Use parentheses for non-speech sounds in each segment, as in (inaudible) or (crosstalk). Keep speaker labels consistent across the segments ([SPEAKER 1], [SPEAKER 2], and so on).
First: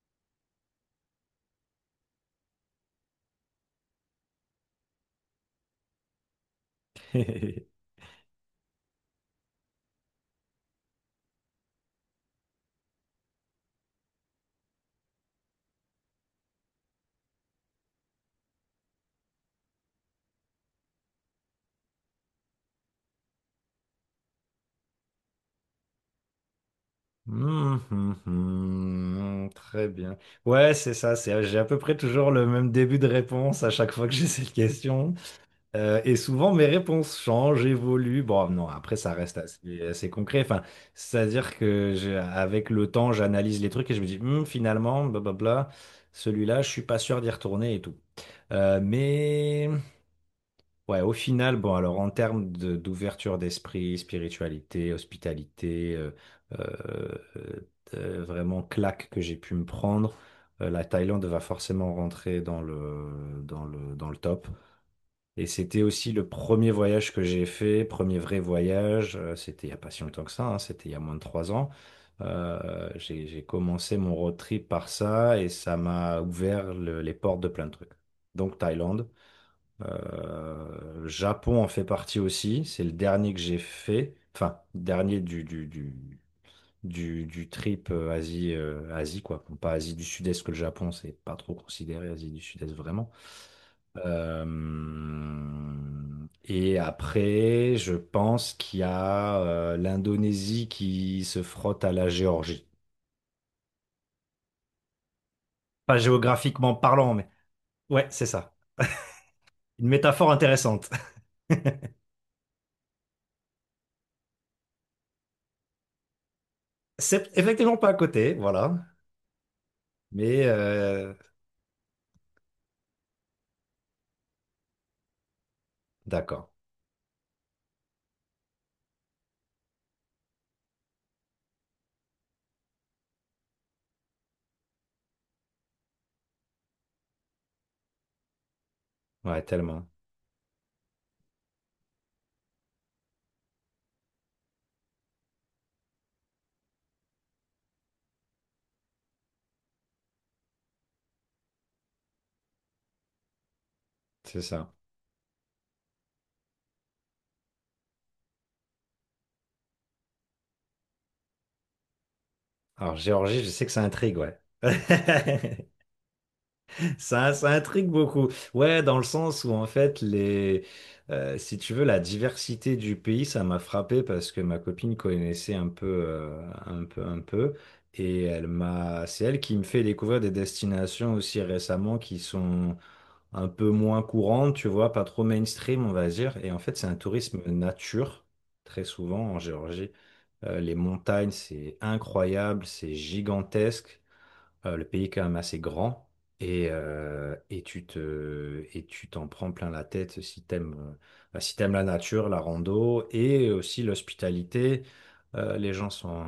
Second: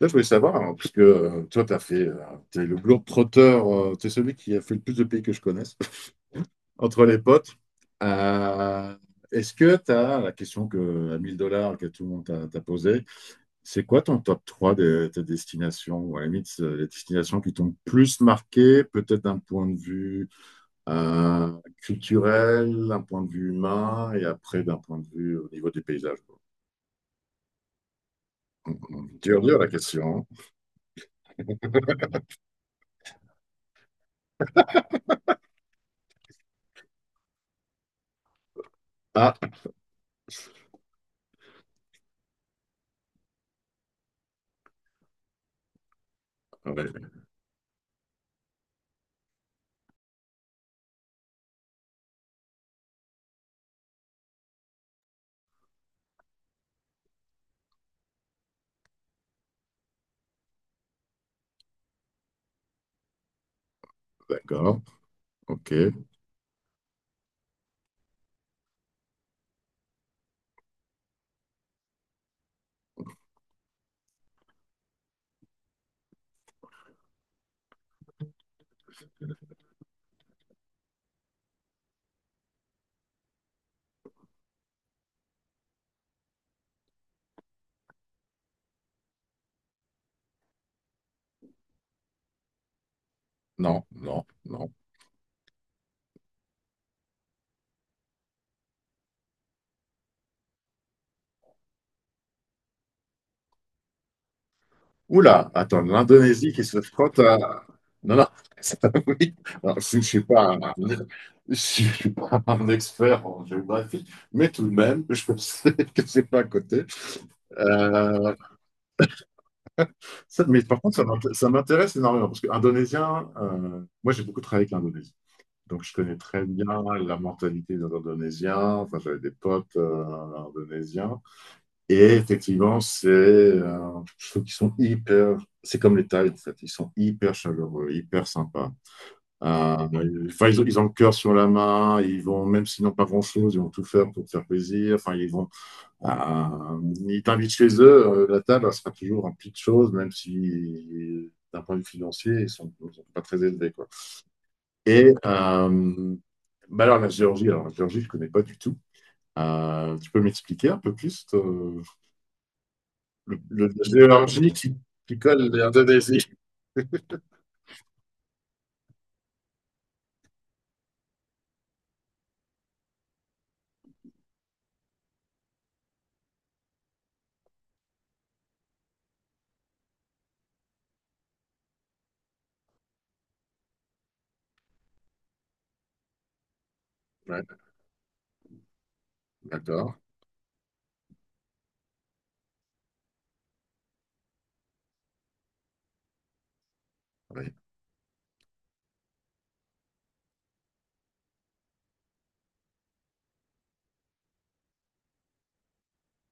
[SPEAKER 1] Là, je voulais savoir, hein, parce que toi, t'as fait, t'es le globe-trotteur, tu es celui qui a fait le plus de pays que je connaisse, (laughs) entre les potes.
[SPEAKER 2] (laughs)
[SPEAKER 1] Euh, Est-ce que t'as la question à 1000 $ que tout le monde t'a posée, c'est quoi ton top 3 de tes destinations? Ou à la limite, les destinations qui t'ont plus marqué, peut-être d'un point de vue euh, culturel, d'un point de vue humain, et après d'un point de vue au niveau des paysages, quoi.
[SPEAKER 2] Hmm, hmm,
[SPEAKER 1] Dur,
[SPEAKER 2] hmm.
[SPEAKER 1] dur la
[SPEAKER 2] Très bien.
[SPEAKER 1] question.
[SPEAKER 2] Ouais, c'est ça. J'ai à peu près toujours le même début de réponse à chaque fois que j'ai cette question. Et souvent, mes réponses changent, évoluent. Bon, non, après, ça
[SPEAKER 1] Ah,
[SPEAKER 2] reste assez concret. Enfin, c'est-à-dire que avec le temps, j'analyse les trucs et je me dis, hmm, finalement, blablabla, celui-là, je suis pas
[SPEAKER 1] ouais,
[SPEAKER 2] sûr d'y retourner et tout. Mais ouais, au final, bon, alors en termes d'ouverture d'esprit, spiritualité, hospitalité, euh, vraiment claque que j'ai pu me prendre, la Thaïlande va forcément rentrer dans le top.
[SPEAKER 1] d'accord,
[SPEAKER 2] Et
[SPEAKER 1] ok.
[SPEAKER 2] c'était aussi le premier voyage que j'ai fait, premier vrai voyage, c'était il n'y a pas si longtemps que ça, hein, c'était il y a moins de trois ans. J'ai commencé mon road trip par ça et ça m'a ouvert les portes de plein de trucs. Donc Thaïlande. Japon en fait partie aussi. C'est le dernier que j'ai fait. Enfin, dernier du trip Asie, Asie, quoi. Bon, pas Asie du Sud-Est, que le Japon, c'est pas trop considéré Asie du Sud-Est vraiment.
[SPEAKER 1] Non, non,
[SPEAKER 2] Euh,
[SPEAKER 1] non.
[SPEAKER 2] et après, je pense qu'il y a l'Indonésie qui se frotte à la Géorgie.
[SPEAKER 1] Oula, attends,
[SPEAKER 2] Pas
[SPEAKER 1] l'Indonésie qui
[SPEAKER 2] géographiquement
[SPEAKER 1] se frotte
[SPEAKER 2] parlant, mais
[SPEAKER 1] à...
[SPEAKER 2] ouais,
[SPEAKER 1] Non, non,
[SPEAKER 2] c'est ça.
[SPEAKER 1] (laughs) ça, oui. Alors,
[SPEAKER 2] Une métaphore intéressante.
[SPEAKER 1] si je
[SPEAKER 2] (laughs)
[SPEAKER 1] suis pas un expert en géographie, mais tout de même, je sais (laughs) que c'est pas à côté.
[SPEAKER 2] C'est effectivement pas à
[SPEAKER 1] Euh,
[SPEAKER 2] côté, voilà. Mais
[SPEAKER 1] mais par contre,
[SPEAKER 2] euh,
[SPEAKER 1] ça m'intéresse énormément, parce que indonésien, moi j'ai beaucoup travaillé avec l'Indonésie. Donc je connais très
[SPEAKER 2] d'accord.
[SPEAKER 1] bien la mentalité des Indonésiens, enfin, j'avais des potes indonésiens. Et effectivement, je trouve qu'ils sont hyper, c'est comme les Tides, en fait. Ils sont hyper chaleureux, hyper sympas.
[SPEAKER 2] Ouais, tellement.
[SPEAKER 1] Enfin, ils ont le cœur sur la main, ils vont, même s'ils n'ont pas grand-chose, ils vont tout faire pour te faire plaisir. Enfin, ils vont, euh, ils t'invitent chez eux, la table, elle sera toujours un petit de choses, même si, d'un point de vue financier, ils sont pas très élevés, quoi.
[SPEAKER 2] C'est ça.
[SPEAKER 1] Et, bah alors, la Géorgie, je connais pas du tout. Tu peux m'expliquer un peu plus,
[SPEAKER 2] Alors,
[SPEAKER 1] le,
[SPEAKER 2] Géorgie, je
[SPEAKER 1] le
[SPEAKER 2] sais que
[SPEAKER 1] de
[SPEAKER 2] ça intrigue, ouais.
[SPEAKER 1] Géorgie qui colle
[SPEAKER 2] (laughs)
[SPEAKER 1] l'Indonésie.
[SPEAKER 2] Ça intrigue beaucoup. Ouais, dans le sens où, en fait, si tu veux, la diversité du pays, ça m'a frappé parce que ma copine connaissait un peu. Et c'est elle qui me fait découvrir des destinations aussi récemment qui sont un peu moins courante, tu vois, pas trop mainstream, on va dire. Et en fait, c'est un
[SPEAKER 1] Ouais,
[SPEAKER 2] tourisme nature, très souvent en
[SPEAKER 1] d'accord.
[SPEAKER 2] Géorgie. Les montagnes, c'est incroyable, c'est gigantesque. Le pays est quand même assez grand et, euh,
[SPEAKER 1] Oui.
[SPEAKER 2] et tu t'en prends plein la tête si si t'aimes la nature, la rando et aussi l'hospitalité. Les gens sont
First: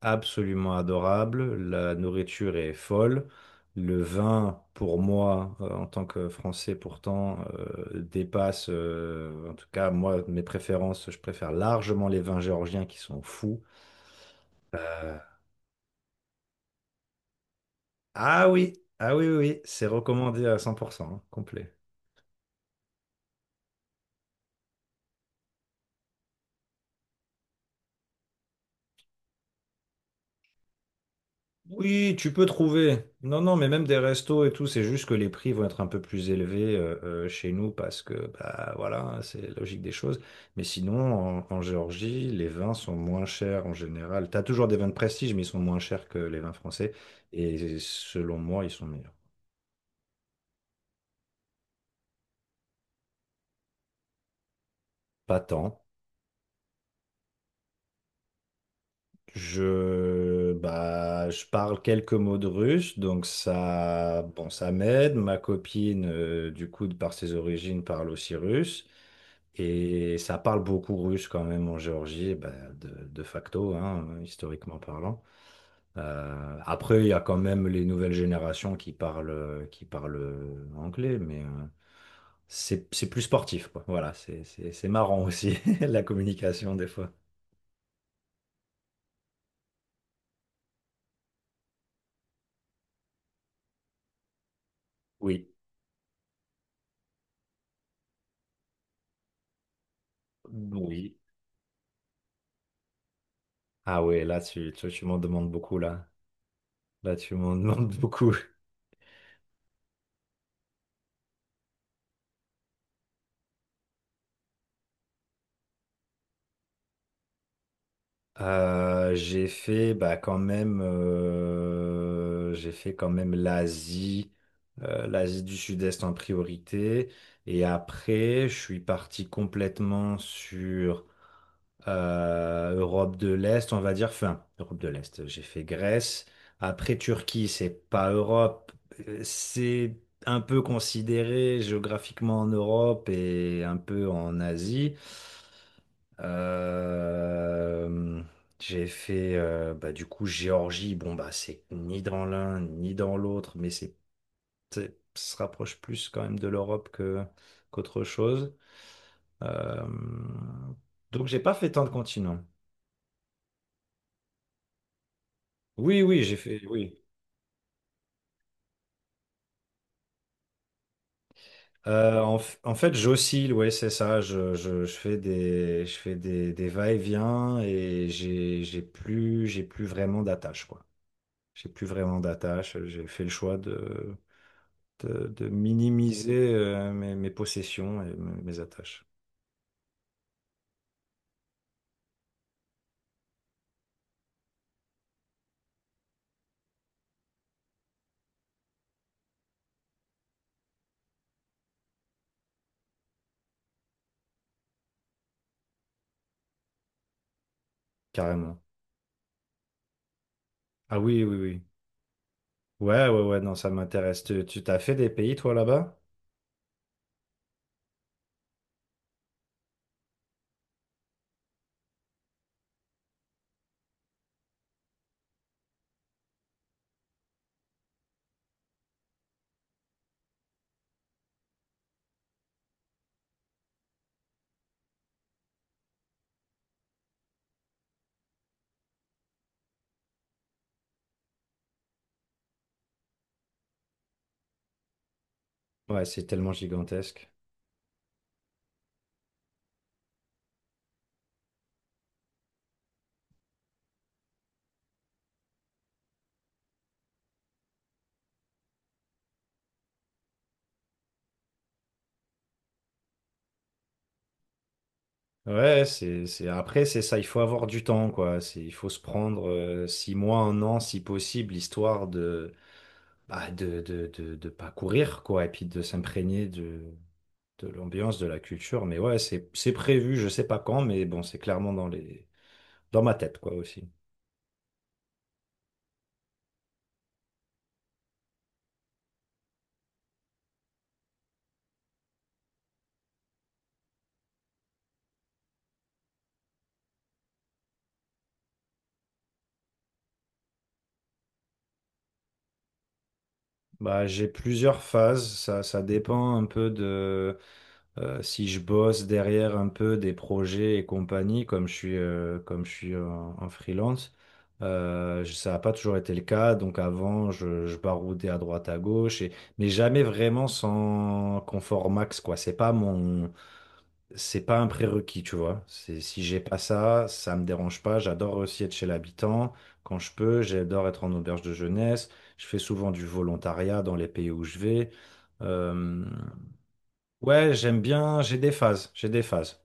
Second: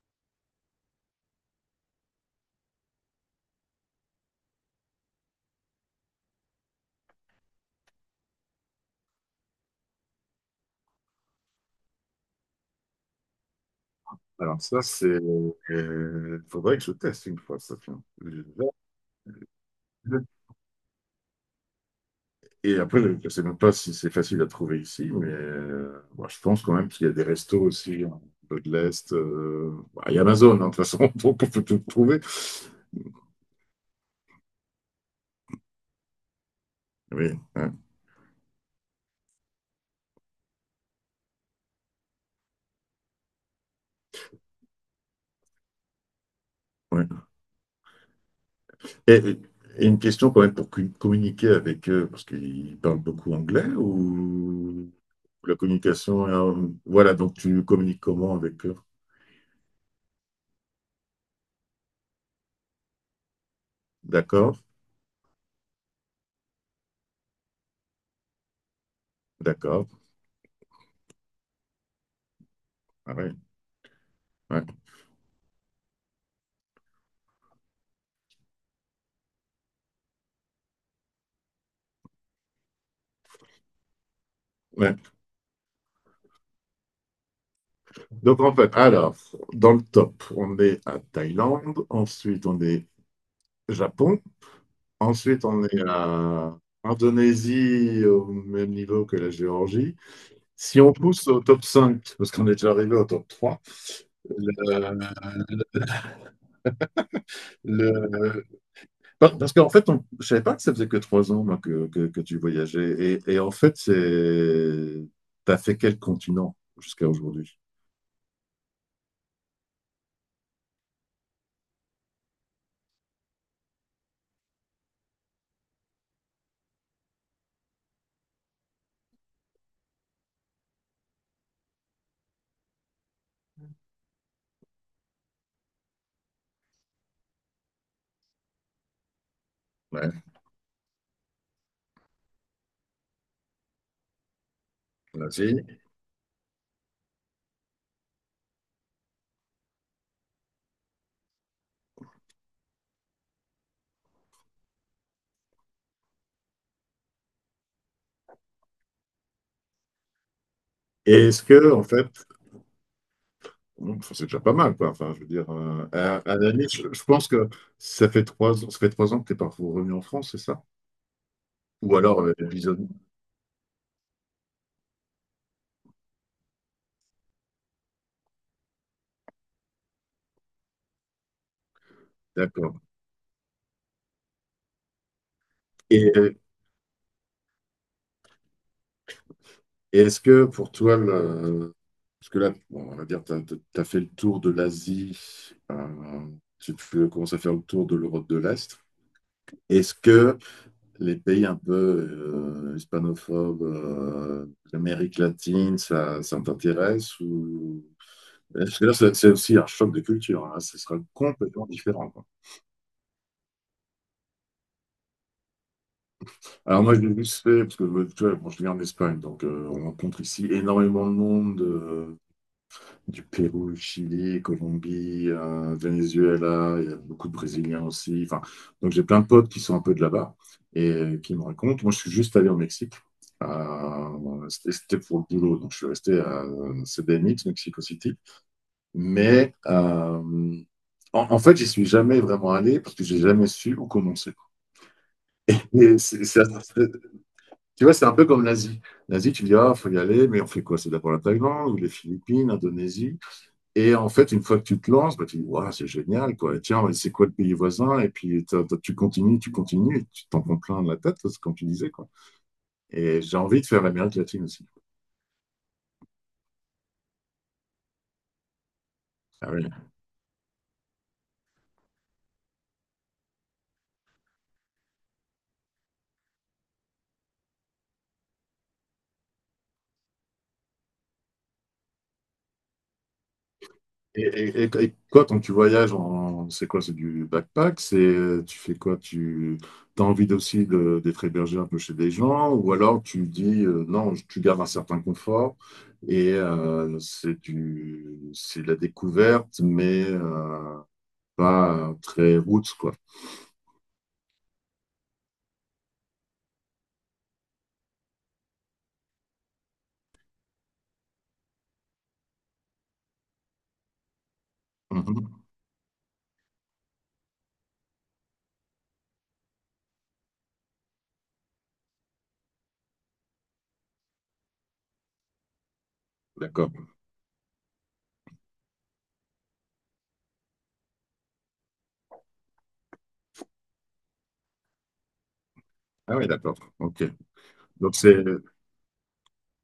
[SPEAKER 2] absolument adorables, la nourriture est folle. Le vin, pour moi, en tant que Français, pourtant, dépasse, en tout cas, moi, mes préférences, je préfère largement les vins géorgiens qui sont fous.
[SPEAKER 1] Alors ça, c'est...
[SPEAKER 2] Euh,
[SPEAKER 1] Il faudrait que je teste une fois, ça, tiens.
[SPEAKER 2] Ah oui, ah oui. C'est recommandé à 100%, hein, complet.
[SPEAKER 1] Et après, je ne sais même pas si c'est facile à trouver ici, mais bon, je pense quand même qu'il y a des restos aussi, hein, un peu de l'Est. Bah, il y a Amazon, hein, de toute façon, (laughs) donc on peut tout
[SPEAKER 2] Oui,
[SPEAKER 1] trouver.
[SPEAKER 2] tu peux trouver. Non, non, mais même des restos et tout, c'est juste que les prix vont être un peu plus élevés
[SPEAKER 1] Oui,
[SPEAKER 2] chez
[SPEAKER 1] ouais,
[SPEAKER 2] nous parce que, bah voilà, hein, c'est la logique des choses. Mais sinon, en Géorgie, les vins sont moins chers en général. T'as toujours des vins de prestige, mais ils sont moins chers que les vins français.
[SPEAKER 1] ouais.
[SPEAKER 2] Et selon moi, ils sont meilleurs.
[SPEAKER 1] Et, et une question quand même pour communiquer avec eux, parce qu'ils parlent beaucoup anglais ou...
[SPEAKER 2] Pas
[SPEAKER 1] La
[SPEAKER 2] tant.
[SPEAKER 1] communication, voilà, donc tu communiques comment avec eux?
[SPEAKER 2] Je parle quelques mots de russe, donc ça, bon,
[SPEAKER 1] D'accord,
[SPEAKER 2] ça m'aide. Ma copine, du coup, de par ses origines, parle aussi russe.
[SPEAKER 1] d'accord.
[SPEAKER 2] Et ça parle beaucoup russe quand même en Géorgie, bah,
[SPEAKER 1] Ah
[SPEAKER 2] de
[SPEAKER 1] ouais,
[SPEAKER 2] facto, hein,
[SPEAKER 1] ouais,
[SPEAKER 2] historiquement parlant. Après, il y a quand même les nouvelles générations qui parlent anglais, mais c'est plus sportif, quoi. Voilà, c'est
[SPEAKER 1] ouais.
[SPEAKER 2] marrant aussi, (laughs) la communication des fois.
[SPEAKER 1] Donc en fait, alors, dans le top, on est à Thaïlande, ensuite on est Japon, ensuite
[SPEAKER 2] Oui,
[SPEAKER 1] on est à Indonésie au même niveau que la Géorgie. Si on
[SPEAKER 2] oui.
[SPEAKER 1] pousse au top 5, parce qu'on est déjà arrivé au top 3.
[SPEAKER 2] Ah ouais, là, tu m'en demandes beaucoup, là. Là, tu m'en (laughs) demandes beaucoup.
[SPEAKER 1] le, Parce qu'en fait, on... je ne savais pas que ça faisait que trois ans moi, que tu voyageais. Et en fait, c'est... tu as fait quel continent jusqu'à aujourd'hui?
[SPEAKER 2] J'ai fait bah, quand même, j'ai fait quand même l'Asie, l'Asie du Sud-Est en priorité. Et après, je suis parti complètement sur Europe de l'Est, on va dire, enfin, Europe de l'Est, j'ai fait Grèce. Après, Turquie, c'est pas Europe, c'est
[SPEAKER 1] Ouais,
[SPEAKER 2] un peu considéré géographiquement en Europe et un peu en Asie.
[SPEAKER 1] l'Asie.
[SPEAKER 2] Euh, j'ai fait, du coup, Géorgie, bon, bah, c'est ni dans l'un ni dans l'autre, mais se rapproche plus quand même de l'Europe que qu'autre chose. Euh,
[SPEAKER 1] Et
[SPEAKER 2] donc j'ai
[SPEAKER 1] est-ce
[SPEAKER 2] pas fait
[SPEAKER 1] que, en
[SPEAKER 2] tant de
[SPEAKER 1] fait,
[SPEAKER 2] continents.
[SPEAKER 1] bon, enfin, c'est déjà pas mal, quoi. Enfin, je veux dire,
[SPEAKER 2] Oui, oui,
[SPEAKER 1] à
[SPEAKER 2] j'ai
[SPEAKER 1] la
[SPEAKER 2] fait,
[SPEAKER 1] limite,
[SPEAKER 2] oui.
[SPEAKER 1] je pense que ça fait trois ans, ça fait trois ans que tu n'es pas revenu en France, c'est ça? Ou alors,
[SPEAKER 2] Euh, en, f- en
[SPEAKER 1] visa-
[SPEAKER 2] fait, j'oscille, ouais, c'est ça. Je fais des, des va-et-vient et j'ai plus vraiment d'attache, quoi. J'ai plus vraiment d'attache.
[SPEAKER 1] D'accord.
[SPEAKER 2] J'ai fait le choix de
[SPEAKER 1] Et,
[SPEAKER 2] minimiser mes, mes possessions et mes attaches,
[SPEAKER 1] et est-ce que pour toi, le... parce que là, bon, on va dire, tu as fait le tour de l'Asie, euh, tu commences à faire le tour de l'Europe de l'Est. Est-ce que les pays un peu hispanophobes, l'Amérique latine, ça t'intéresse ou...
[SPEAKER 2] carrément.
[SPEAKER 1] Parce que là, c'est aussi un choc de culture, hein. Ce sera
[SPEAKER 2] Ah oui, oui, oui.
[SPEAKER 1] complètement différent, quoi.
[SPEAKER 2] Ouais, ouais, ouais, non, ça m'intéresse. Tu t'as fait des pays, toi, là-bas?
[SPEAKER 1] Alors moi, je l'ai juste fait parce que tu vois, bon, je viens en Espagne, donc on rencontre ici énormément de monde. Euh, du Pérou, Chili, Colombie, Venezuela, il y a beaucoup de Brésiliens aussi. Enfin, donc j'ai plein de potes qui sont un peu de là-bas et qui me racontent. Moi, je suis juste allé au Mexique. C'était pour le boulot, donc je suis resté à CDMX, Mexico City. Mais en fait, j'y suis jamais vraiment allé parce que j'ai jamais su où commencer. Et
[SPEAKER 2] Ouais, c'est tellement gigantesque.
[SPEAKER 1] tu vois, c'est un peu comme l'Asie. L'Asie, tu dis, ah, faut y aller, mais on fait quoi? C'est d'abord la Thaïlande ou les Philippines, l'Indonésie. Et en fait, une fois que tu te lances, bah, tu dis, waouh, c'est génial, quoi. Et tiens, c'est quoi le pays voisin? Et puis, tu continues, et tu t'en prends plein de la tête, c'est comme tu disais, quoi. Et j'ai envie de faire l'Amérique latine aussi.
[SPEAKER 2] Ouais, c'est... Après, c'est ça, il faut avoir du temps, quoi. C'est, il faut se prendre
[SPEAKER 1] Ah oui.
[SPEAKER 2] six mois, un an, si possible, histoire de, de pas courir, quoi, et puis de s'imprégner de l'ambiance, de la culture. Mais ouais, c'est prévu, je sais pas quand, mais bon, c'est clairement dans ma tête, quoi, aussi.
[SPEAKER 1] Et quoi, quand tu voyages en, c'est quoi, c'est du backpack? C'est, tu fais quoi? Tu as envie aussi de, d'être hébergé un peu chez des gens? Ou alors tu dis, non, tu gardes un certain confort et c'est de la découverte, mais pas très route, quoi.
[SPEAKER 2] Bah, j'ai plusieurs phases, ça dépend un peu de... Si je bosse derrière un peu des projets et compagnie, comme je suis en freelance,
[SPEAKER 1] Mhm.
[SPEAKER 2] ça n'a pas toujours été le cas. Donc avant, je baroudais à droite, à gauche, et, mais jamais vraiment sans confort max, quoi. C'est pas un prérequis, tu vois. C'est, si j'ai pas
[SPEAKER 1] D'accord.
[SPEAKER 2] ça, ça me dérange pas. J'adore aussi être chez l'habitant quand je peux. J'adore être en auberge de jeunesse. Je fais souvent du volontariat dans les pays où je vais. Euh,
[SPEAKER 1] Ah oui, d'accord. Ok.
[SPEAKER 2] Ouais, j'aime
[SPEAKER 1] Donc c'est,
[SPEAKER 2] bien, j'ai des phases.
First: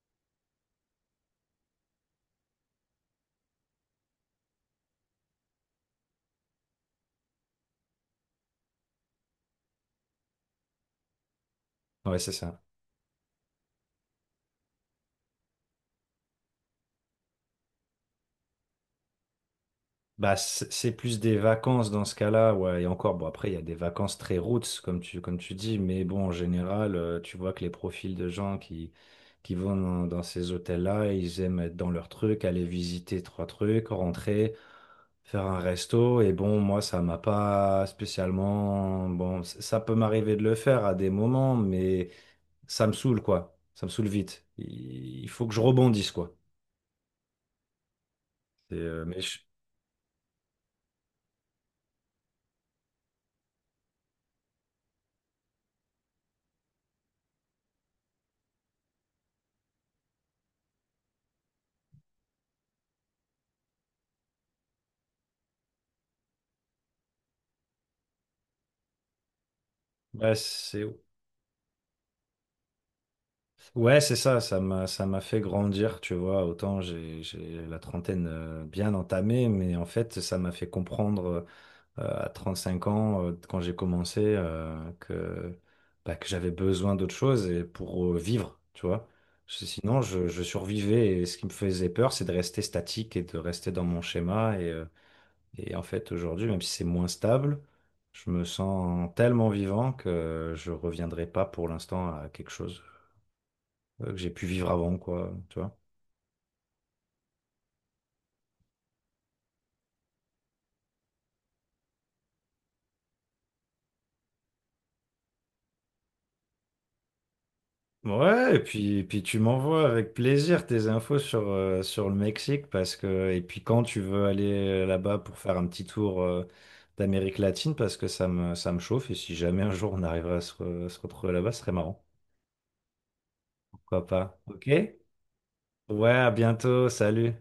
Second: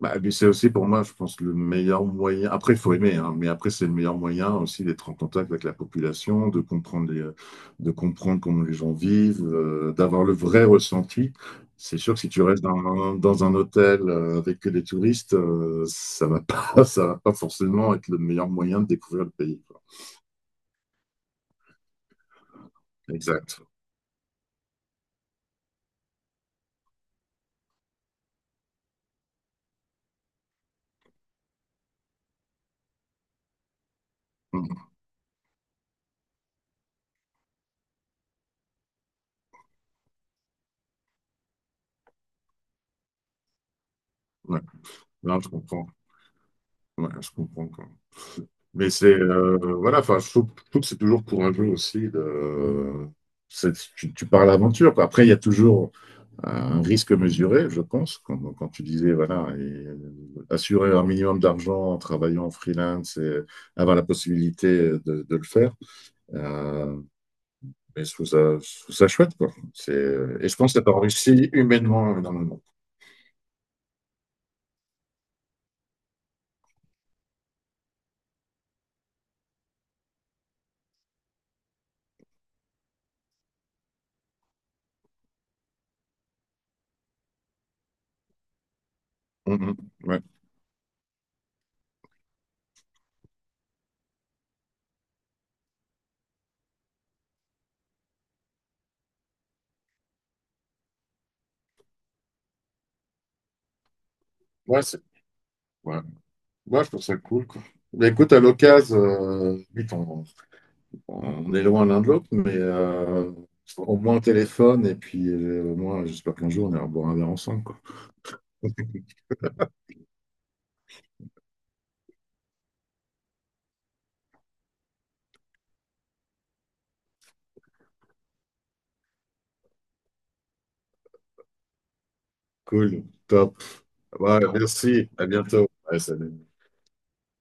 [SPEAKER 1] bah, mais c'est aussi pour moi, je pense, le meilleur moyen. Après, il faut aimer, hein, mais après, c'est le meilleur moyen aussi d'être en contact avec la population, de comprendre comment les gens vivent, d'avoir le vrai ressenti. C'est sûr
[SPEAKER 2] Ouais,
[SPEAKER 1] que si
[SPEAKER 2] c'est
[SPEAKER 1] tu restes
[SPEAKER 2] ça.
[SPEAKER 1] dans un hôtel avec que des touristes, ça va pas, (laughs) ça va pas forcément être le meilleur moyen de découvrir le pays, quoi.
[SPEAKER 2] Bah, c'est plus des vacances dans ce cas-là, ouais, et encore, bon, après, il y
[SPEAKER 1] Exact.
[SPEAKER 2] a des vacances très roots, comme tu dis, mais bon, en général, tu vois que les profils de qui vont dans ces hôtels-là, ils aiment être dans leur truc, aller visiter trois trucs, rentrer,
[SPEAKER 1] Mhm.
[SPEAKER 2] faire un resto, et bon, moi, ça m'a pas spécialement, bon, ça peut m'arriver de le faire à des moments, mais ça me saoule, quoi, ça me saoule vite.
[SPEAKER 1] Ouais.
[SPEAKER 2] Il
[SPEAKER 1] Non,
[SPEAKER 2] faut
[SPEAKER 1] je
[SPEAKER 2] que je
[SPEAKER 1] comprends.
[SPEAKER 2] rebondisse, quoi.
[SPEAKER 1] Ouais, je comprends.
[SPEAKER 2] Et,
[SPEAKER 1] Mais
[SPEAKER 2] euh,
[SPEAKER 1] c'est
[SPEAKER 2] mais je,
[SPEAKER 1] voilà, enfin, je trouve que c'est toujours courageux aussi de. Tu, tu pars à l'aventure, quoi. Après, il y a toujours un risque mesuré, je pense, quand tu disais, voilà, et assurer un minimum d'argent en travaillant en freelance et avoir la possibilité de le faire. Euh, mais je trouve ça chouette, quoi. C'est,
[SPEAKER 2] Ouais,
[SPEAKER 1] et je pense que
[SPEAKER 2] c'est
[SPEAKER 1] ça réussi humainement énormément.
[SPEAKER 2] ouais, c'est ça, ça m'a fait grandir, tu vois. Autant j'ai la trentaine bien entamée, mais en fait, ça m'a fait comprendre à cinq ans quand j'ai commencé que bah, que j'avais besoin d'autre chose et pour vivre, tu vois. Parce que
[SPEAKER 1] Mhm.
[SPEAKER 2] sinon,
[SPEAKER 1] Ouais,
[SPEAKER 2] je survivais et ce qui me faisait peur, c'est de rester statique et de rester dans mon schéma et en fait, aujourd'hui, même si c'est moins stable, je me sens tellement vivant que je reviendrai pas pour l'instant à quelque chose. Que j'ai pu vivre
[SPEAKER 1] ouais,
[SPEAKER 2] avant,
[SPEAKER 1] c'est,
[SPEAKER 2] quoi, tu vois.
[SPEAKER 1] ouais. Ouais, je trouve ça cool, quoi. Mais écoute, à l'occasion, oui, on est loin l'un de l'autre, mais au moins au téléphone, et puis au moins, j'espère qu'un jour, on ira boire un verre ensemble, quoi.
[SPEAKER 2] Ouais, et puis tu m'envoies avec plaisir tes infos sur, sur le Mexique, parce que, et puis quand tu veux aller là-bas pour faire un petit tour d'Amérique latine, parce que ça me chauffe, et si jamais un jour on arriverait à se retrouver là-bas, ce serait marrant.
[SPEAKER 1] Cool, top.
[SPEAKER 2] Pourquoi
[SPEAKER 1] Ouais,
[SPEAKER 2] pas? Ok?
[SPEAKER 1] merci, à bientôt. Ouais,
[SPEAKER 2] Ouais, à
[SPEAKER 1] salut.
[SPEAKER 2] bientôt, salut!